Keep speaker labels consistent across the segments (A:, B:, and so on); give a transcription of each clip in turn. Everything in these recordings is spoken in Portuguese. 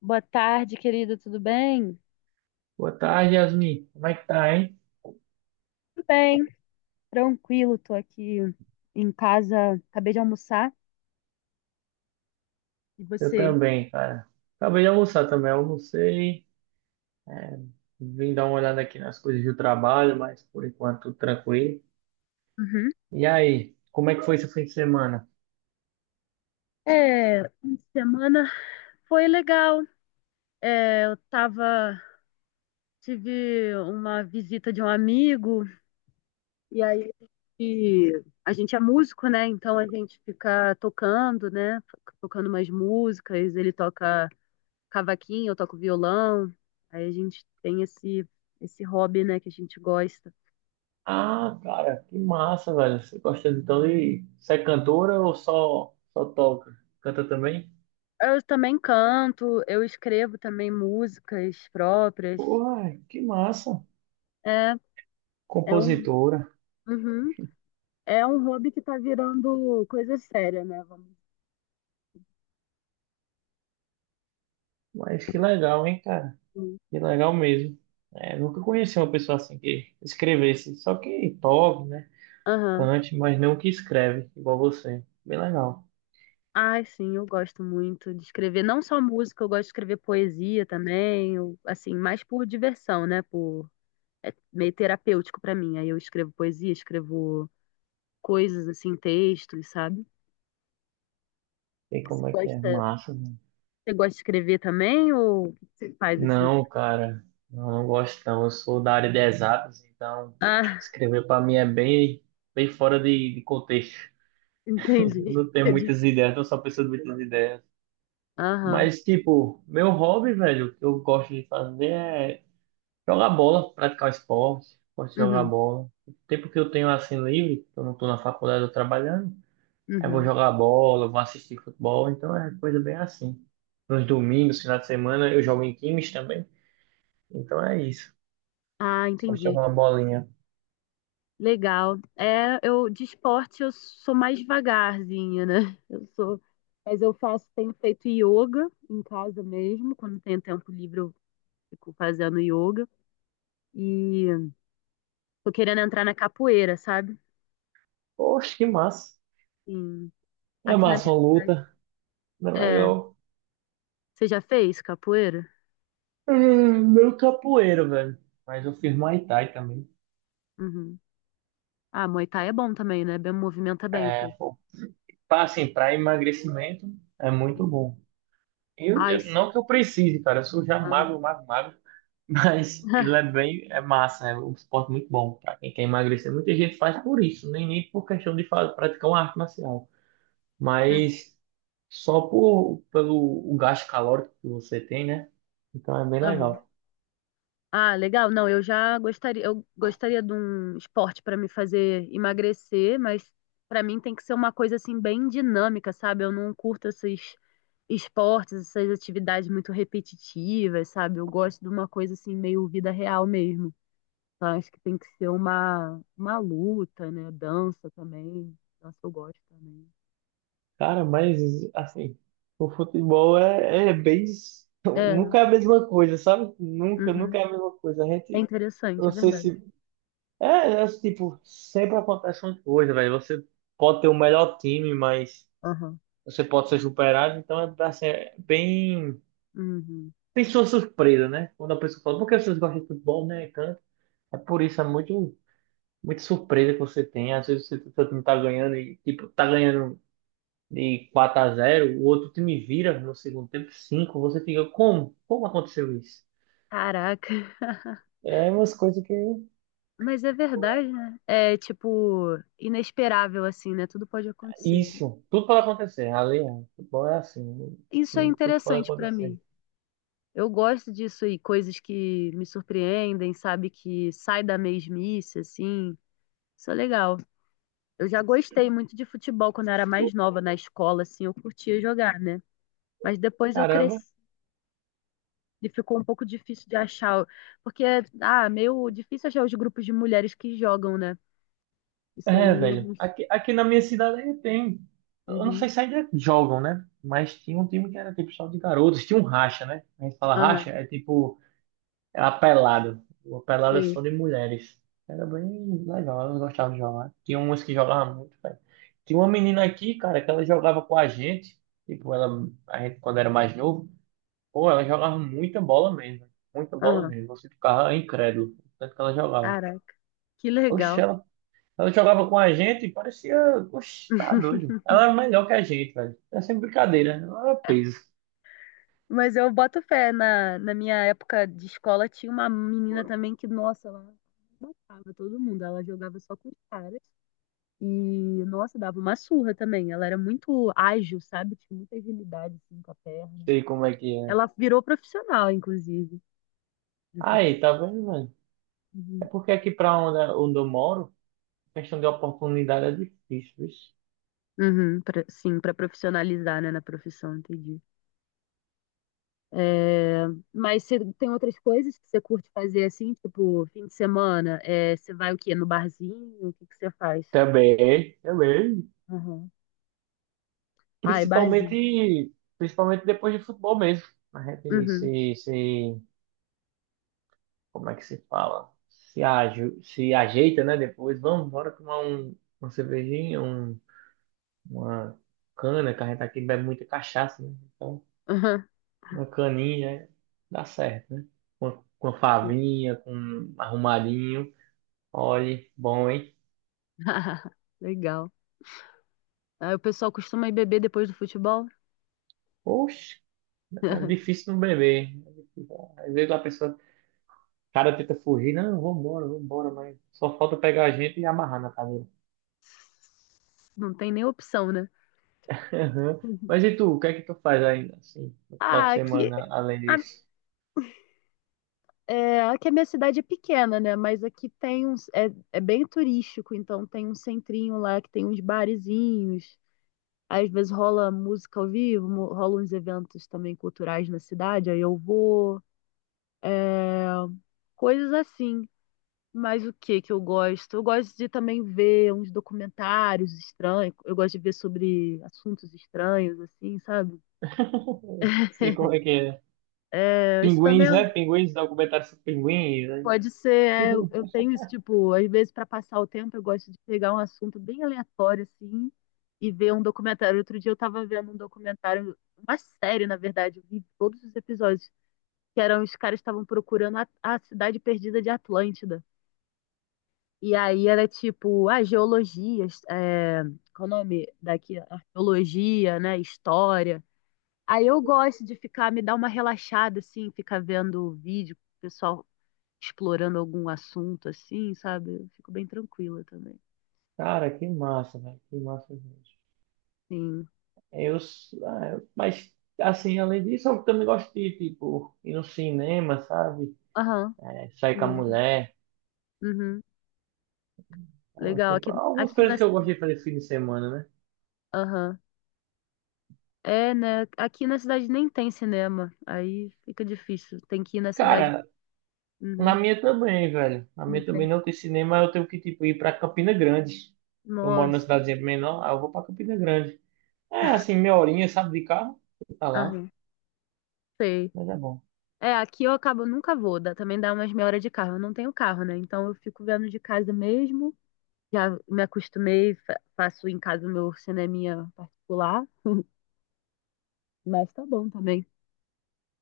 A: Boa tarde, querido, tudo bem?
B: Boa tarde, Yasmin. Como é que tá, hein?
A: Tudo bem, tranquilo, tô aqui em casa, acabei de almoçar. E
B: Eu
A: você?
B: também, cara. Acabei de almoçar também, almocei. é, Vim dar uma olhada aqui nas coisas do trabalho, mas por enquanto tranquilo.
A: Uhum.
B: E aí, como é que foi seu fim de semana?
A: É, fim de semana foi legal. É, eu tava, tive uma visita de um amigo, e aí e a gente é músico, né? Então a gente fica tocando, né? Tocando umas músicas, ele toca cavaquinho, eu toco violão. Aí a gente tem esse hobby, né, que a gente gosta.
B: Ah, cara, que massa, velho. Você gosta então de. Você é cantora ou só toca? Canta também?
A: Eu também canto, eu escrevo também músicas próprias.
B: Porra, que massa.
A: É, é um,
B: Compositora.
A: uhum. É um hobby que tá virando coisa séria, né? Vamos
B: Mas que legal, hein, cara?
A: dizer.
B: Que legal mesmo. É, nunca conheci uma pessoa assim que escrevesse, só que toque, né?
A: Aham.
B: Cante, mas não que escreve, igual você. Bem legal.
A: Ai, sim, eu gosto muito de escrever. Não só música, eu gosto de escrever poesia também. Assim, mais por diversão, né? É meio terapêutico pra mim. Aí eu escrevo poesia, escrevo coisas assim, textos, sabe?
B: Sei
A: Você
B: como é que é.
A: gosta,
B: Massa, mano.
A: você gosta de escrever também ou o que você faz assim?
B: Não, cara. Não, não gosto não. Eu sou da área de exatas, então
A: Ah,
B: escrever pra mim é bem fora de contexto. Eu
A: entendi.
B: não tenho muitas ideias, tô só pensando muitas ideias.
A: Aham.
B: Mas, tipo, meu hobby, velho, o que eu gosto de fazer é jogar bola, praticar esporte. Gosto de jogar
A: Uhum.
B: bola. O tempo que eu tenho assim livre, eu não tô na faculdade, eu tô trabalhando. Aí vou
A: Uhum.
B: jogar bola, vou assistir futebol, então é coisa bem assim. Nos domingos, final de semana, eu jogo em times também, então é isso.
A: Ah,
B: Só
A: entendi.
B: jogar uma bolinha.
A: Legal. É, eu de esporte eu sou mais devagarzinha, né? Eu sou, mas eu faço, tenho feito yoga em casa mesmo, quando tenho tempo livre eu fico fazendo yoga e tô querendo entrar na capoeira, sabe?
B: Poxa, que massa.
A: Sim.
B: É
A: Aqui na
B: massa
A: minha
B: uma
A: cidade.
B: luta, é
A: É,
B: legal.
A: você já fez capoeira?
B: É, meu capoeiro, velho. Mas eu fiz Muay Thai também.
A: Uhum. Ah, Muay Thai é bom também, né? Bem, movimenta bem o
B: É,
A: corpo.
B: pô, assim, pra emagrecimento é muito
A: Uhum.
B: bom.
A: Ai, sim.
B: Não que eu precise, cara, eu sou já
A: Aham.
B: magro, magro, magro. Mas ele é bem, é massa, é um esporte muito bom para quem quer emagrecer. Muita gente faz por isso, nem por questão de praticar uma arte marcial, mas só pelo o gasto calórico que você tem, né? Então é bem
A: Aham.
B: legal.
A: Ah, legal. Não, eu já gostaria de um esporte para me fazer emagrecer, mas para mim tem que ser uma coisa assim bem dinâmica, sabe? Eu não curto esses esportes, essas atividades muito repetitivas, sabe? Eu gosto de uma coisa assim meio vida real mesmo. Então, acho que tem que ser uma luta, né? Dança também. Dança eu gosto também.
B: Cara, mas assim, o futebol é, é bem.
A: É, né?
B: Nunca é a mesma coisa, sabe?
A: Uhum.
B: Nunca é a mesma coisa. A
A: É
B: gente,
A: interessante,
B: não
A: é
B: sei
A: verdade.
B: se. É, tipo, sempre acontece uma coisa, velho. Você pode ter o melhor time, mas.
A: Aham.
B: Você pode ser superado, então é, assim, é bem.
A: Uhum.
B: Tem sua surpresa, né? Quando a pessoa fala, por que vocês gostam de futebol, né? E tanto. É por isso, muito surpresa que você tem. Às vezes você, seu time tá ganhando e, tipo, tá ganhando de 4-0, o outro time vira no segundo tempo 5, você fica, como? Como aconteceu isso?
A: Caraca.
B: É umas coisas que.
A: Mas é verdade, né? É tipo inesperável assim, né? Tudo pode acontecer.
B: Isso, tudo pode acontecer. Ali, é, futebol é assim,
A: Isso é
B: tudo pode
A: interessante pra
B: acontecer.
A: mim. Eu gosto disso e coisas que me surpreendem, sabe? Que sai da mesmice, assim. Isso é legal. Eu já gostei muito de futebol quando eu era mais nova na escola, assim, eu curtia jogar, né? Mas depois eu
B: Caramba.
A: cresci e ficou um pouco difícil de achar, porque ah, meio difícil achar os grupos de mulheres que jogam, né? Isso
B: É,
A: aí, é-
B: velho. Aqui na minha cidade aí tem. Eu não
A: uhum,
B: sei se ainda jogam, né? Mas tinha um time que era tipo só de garotos. Tinha um racha, né? A gente fala
A: aham,
B: racha, é tipo. É a pelada. Uma pelada só
A: sim,
B: de mulheres. Era bem legal, elas gostavam de jogar. Tinha umas que jogavam muito, velho. Tinha uma menina aqui, cara, que ela jogava com a gente. Tipo, ela, a gente, quando era mais novo, pô, ela jogava muita bola mesmo. Muita bola
A: aham.
B: mesmo. Você ficava incrédulo. Tanto que ela jogava.
A: Caraca, que
B: Oxe,
A: legal.
B: ela jogava com a gente e parecia. Oxe, tá doido. Ela era melhor que a gente, velho. É sempre brincadeira. Né? Ela era peso.
A: Mas eu boto fé, na minha época de escola tinha uma menina também que, nossa, ela matava todo mundo, ela jogava só com os caras e, nossa, dava uma surra também. Ela era muito ágil, sabe? Tinha muita agilidade assim, com a perna.
B: Sei como é que é.
A: Ela virou profissional, inclusive, de futebol.
B: Aí, tá vendo, mano? É
A: Uhum.
B: porque aqui pra onde eu moro, questão de oportunidade é difícil, vixe.
A: Sim, para profissionalizar, né, na profissão, entendi. É, mas você tem outras coisas que você curte fazer assim, tipo, fim de semana? É, você vai o quê? No barzinho? O que que você faz?
B: Também, também.
A: Uhum. Ai, barzinho.
B: Principalmente depois de futebol mesmo. A gente
A: Uhum.
B: se, se, como é que se fala? Se ajeita, né? Depois, vamos, bora tomar uma cervejinha, uma cana, que a gente aqui bebe muita cachaça, né? Então,
A: Uhum.
B: uma caninha dá certo, né? Com a favinha, com um arrumadinho. Olhe, bom, hein?
A: Legal. Aí o pessoal costuma ir beber depois do futebol?
B: Poxa, é difícil não beber. É difícil. Às vezes a pessoa, o cara tenta fugir, não, vambora, vambora, mas só falta pegar a gente e amarrar na cadeira.
A: Não tem nem opção, né?
B: Aham.
A: Uhum.
B: Mas e tu, o que é que tu faz ainda, assim, no final
A: Ah,
B: de
A: aqui,
B: semana, além
A: a,
B: disso?
A: Aqui a minha cidade é pequena, né? Mas aqui tem é bem turístico, então tem um centrinho lá que tem uns barezinhos. Às vezes rola música ao vivo, rola uns eventos também culturais na cidade, aí eu vou, ah, coisas assim. Mas o que que eu gosto? Eu gosto de também ver uns documentários estranhos, eu gosto de ver sobre assuntos estranhos, assim, sabe?
B: Sei como é que é.
A: É, isso
B: Pinguins,
A: também
B: né? Pinguins, documentário sobre pinguins. Né?
A: pode ser, é, eu tenho isso, tipo, às vezes para passar o tempo eu gosto de pegar um assunto bem aleatório, assim, e ver um documentário. Outro dia eu tava vendo um documentário, uma série, na verdade, eu vi todos os episódios que eram os caras que estavam procurando a cidade perdida de Atlântida. E aí era tipo, a geologia, é, qual é o nome daqui? Arqueologia, né? História. Aí eu gosto de ficar, me dar uma relaxada, assim, ficar vendo vídeo, pessoal explorando algum assunto, assim, sabe? Eu fico bem tranquila também.
B: Cara, que massa, velho. Que massa mesmo.
A: Sim.
B: Eu, s- ah, eu- Mas, assim, além disso, eu também gosto de, tipo, ir no cinema, sabe?
A: Aham.
B: É, sair com
A: Sim,
B: a
A: é legal.
B: mulher.
A: Uhum.
B: Então,
A: Legal.
B: assim,
A: Aqui,
B: algumas
A: aqui na
B: coisas que eu gosto
A: cidade.
B: de fazer fim de semana, né?
A: Aham. É, né? Aqui na cidade nem tem cinema. Aí fica difícil. Tem que ir na cidade.
B: Cara,
A: Uhum.
B: na minha também, velho. Na minha
A: Ok.
B: também não tem cinema, eu tenho que, tipo, ir pra Campina Grande. Eu moro numa
A: Nossa,
B: cidadezinha menor, aí eu vou pra Campina Grande. É, assim, meia horinha, sabe, de carro. Tá lá.
A: ah, sei.
B: Mas é bom.
A: É, aqui eu acabo, nunca vou, dá- também dá umas meia hora de carro. Eu não tenho carro, né? Então eu fico vendo de casa mesmo. Já me acostumei, faço em casa o meu cineminha particular, mas tá bom também.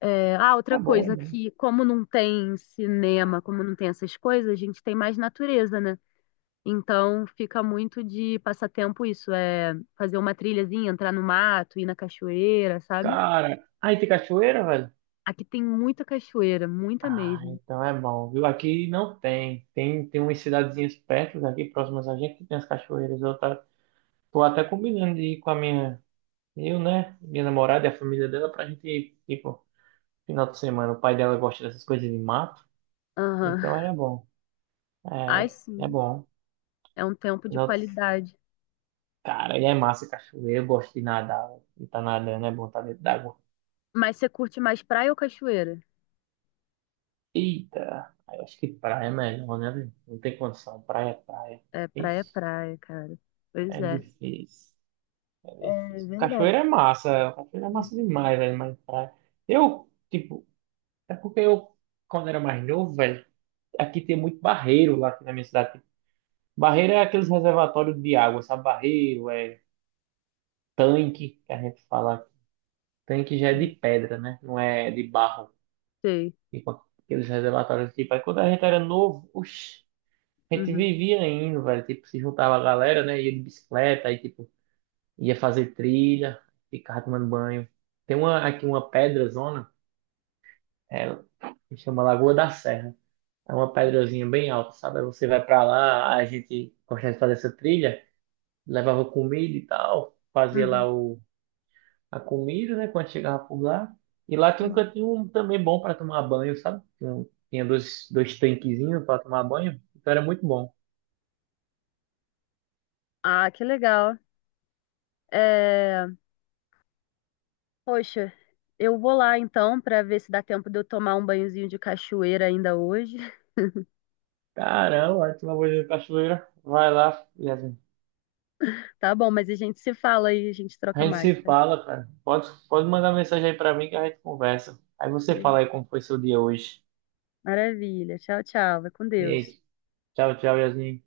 A: É, ah, outra
B: Tá bom, é
A: coisa
B: bom.
A: que, como não tem cinema, como não tem essas coisas, a gente tem mais natureza, né? Então fica muito de passatempo isso, é fazer uma trilhazinha, entrar no mato, ir na cachoeira, sabe?
B: Cara, aí tem cachoeira, velho?
A: Aqui tem muita cachoeira, muita
B: Ah,
A: mesmo.
B: então é bom, viu? Aqui não tem. Tem umas cidadezinhas perto daqui, próximas a gente, que tem as cachoeiras. Tô até combinando de ir com a minha, eu, né? Minha namorada e a família dela pra gente ir, tipo, final de semana. O pai dela gosta dessas coisas de mato,
A: Aham.
B: então é bom.
A: Ai,
B: É, é
A: sim.
B: bom.
A: É um tempo de
B: Final de-
A: qualidade.
B: Cara, e é massa cachoeira. Eu gosto de nadar, e tá nadando, é bom estar dentro d'água.
A: Mas você curte mais praia ou cachoeira?
B: Eita, aí eu acho que praia é melhor, né? Velho? Não tem condição, praia é praia.
A: É
B: Ixi,
A: praia, cara. Pois
B: é
A: é.
B: difícil. É
A: É
B: difícil.
A: verdade.
B: Cachoeira é massa demais, velho, mas praia. Eu, tipo, é porque eu, quando era mais novo, velho, aqui tem muito barreiro lá aqui na minha cidade. Barreiro é aqueles reservatórios de água, sabe? Barreiro é tanque, que a gente fala. Tanque já é de
A: Uhum.
B: pedra, né? Não é de barro.
A: Sei.
B: Tipo, aqueles reservatórios, tipo, aí quando a gente era novo, oxi, a gente
A: Uhum.
B: vivia indo, velho, tipo, se juntava a galera, né? Ia de bicicleta, aí, tipo, ia fazer trilha, ficava tomando banho. Tem uma, aqui uma pedra é, se chama Lagoa da Serra. É uma pedrazinha bem alta, sabe? Aí você vai pra lá, a gente gostava de fazer essa trilha, levava comida e tal, fazia
A: Uhum.
B: lá a comida, né? Quando chegava por lá. E lá tem um
A: Uhum.
B: cantinho também bom pra tomar banho, sabe? Tinha dois tanquezinhos pra tomar banho, então era muito bom.
A: Ah, que legal. É... Poxa, eu vou lá então pra ver se dá tempo de eu tomar um banhozinho de cachoeira ainda hoje.
B: Caramba, aí tu vai ver a cachoeira, vai lá, Yasmin.
A: Tá bom, mas a gente se fala aí, a gente
B: A
A: troca
B: gente
A: mais.
B: se
A: Tá?
B: fala, cara. Pode mandar mensagem aí pra mim que a gente conversa. Aí você
A: Beleza.
B: fala aí como foi seu dia hoje.
A: Maravilha. Tchau, tchau. Vai com
B: E
A: Deus.
B: aí, tchau, tchau, Yasmin.